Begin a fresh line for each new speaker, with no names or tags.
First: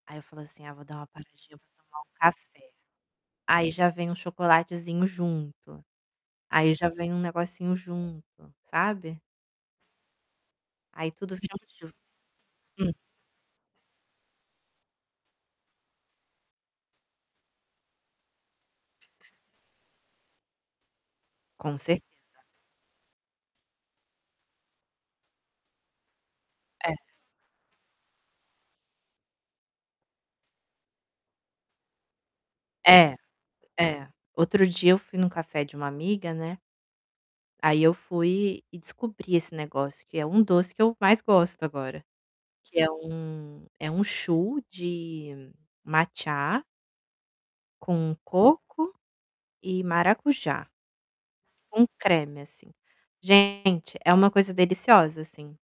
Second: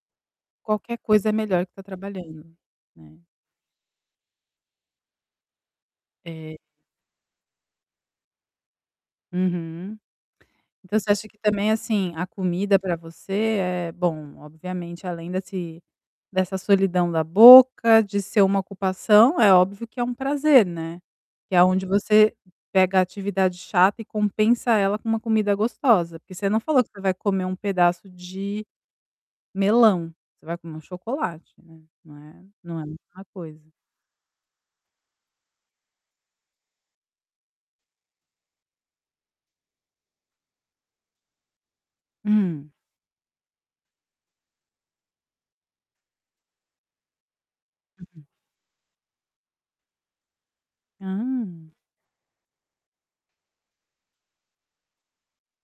Aí, eu falo assim: "Ah, vou dar
Qualquer
uma
coisa é
paradinha, eu
melhor
vou
que tá
tomar um
trabalhando,
café.",
né.
Aí, já vem um chocolatezinho junto,
É
aí já vem um negocinho junto, sabe?
Uhum. Então, você
Aí
acha
tudo
que
vira
também
motivo.
assim, a comida para
Hum?
você é bom, obviamente além desse dessa solidão da boca, de ser uma ocupação, é óbvio que é um prazer, né. Que é
Com
aonde
certeza.
você pega a atividade chata e compensa ela com uma comida gostosa, porque você não falou que
É.
você vai comer um pedaço de melão, você vai comer um chocolate, né, não é, não é a
É.
mesma coisa.
É. Outro dia eu fui num café de um amiga, né ai eu fui e descobri esse negócio que é um doce que eu mais gosto agora.
Hum.
Que é um é um choux de matcha com
Uhum.
coco e maracujá,
Hã!
com creme, assim. Gente, é uma coisa deliciosa, assim.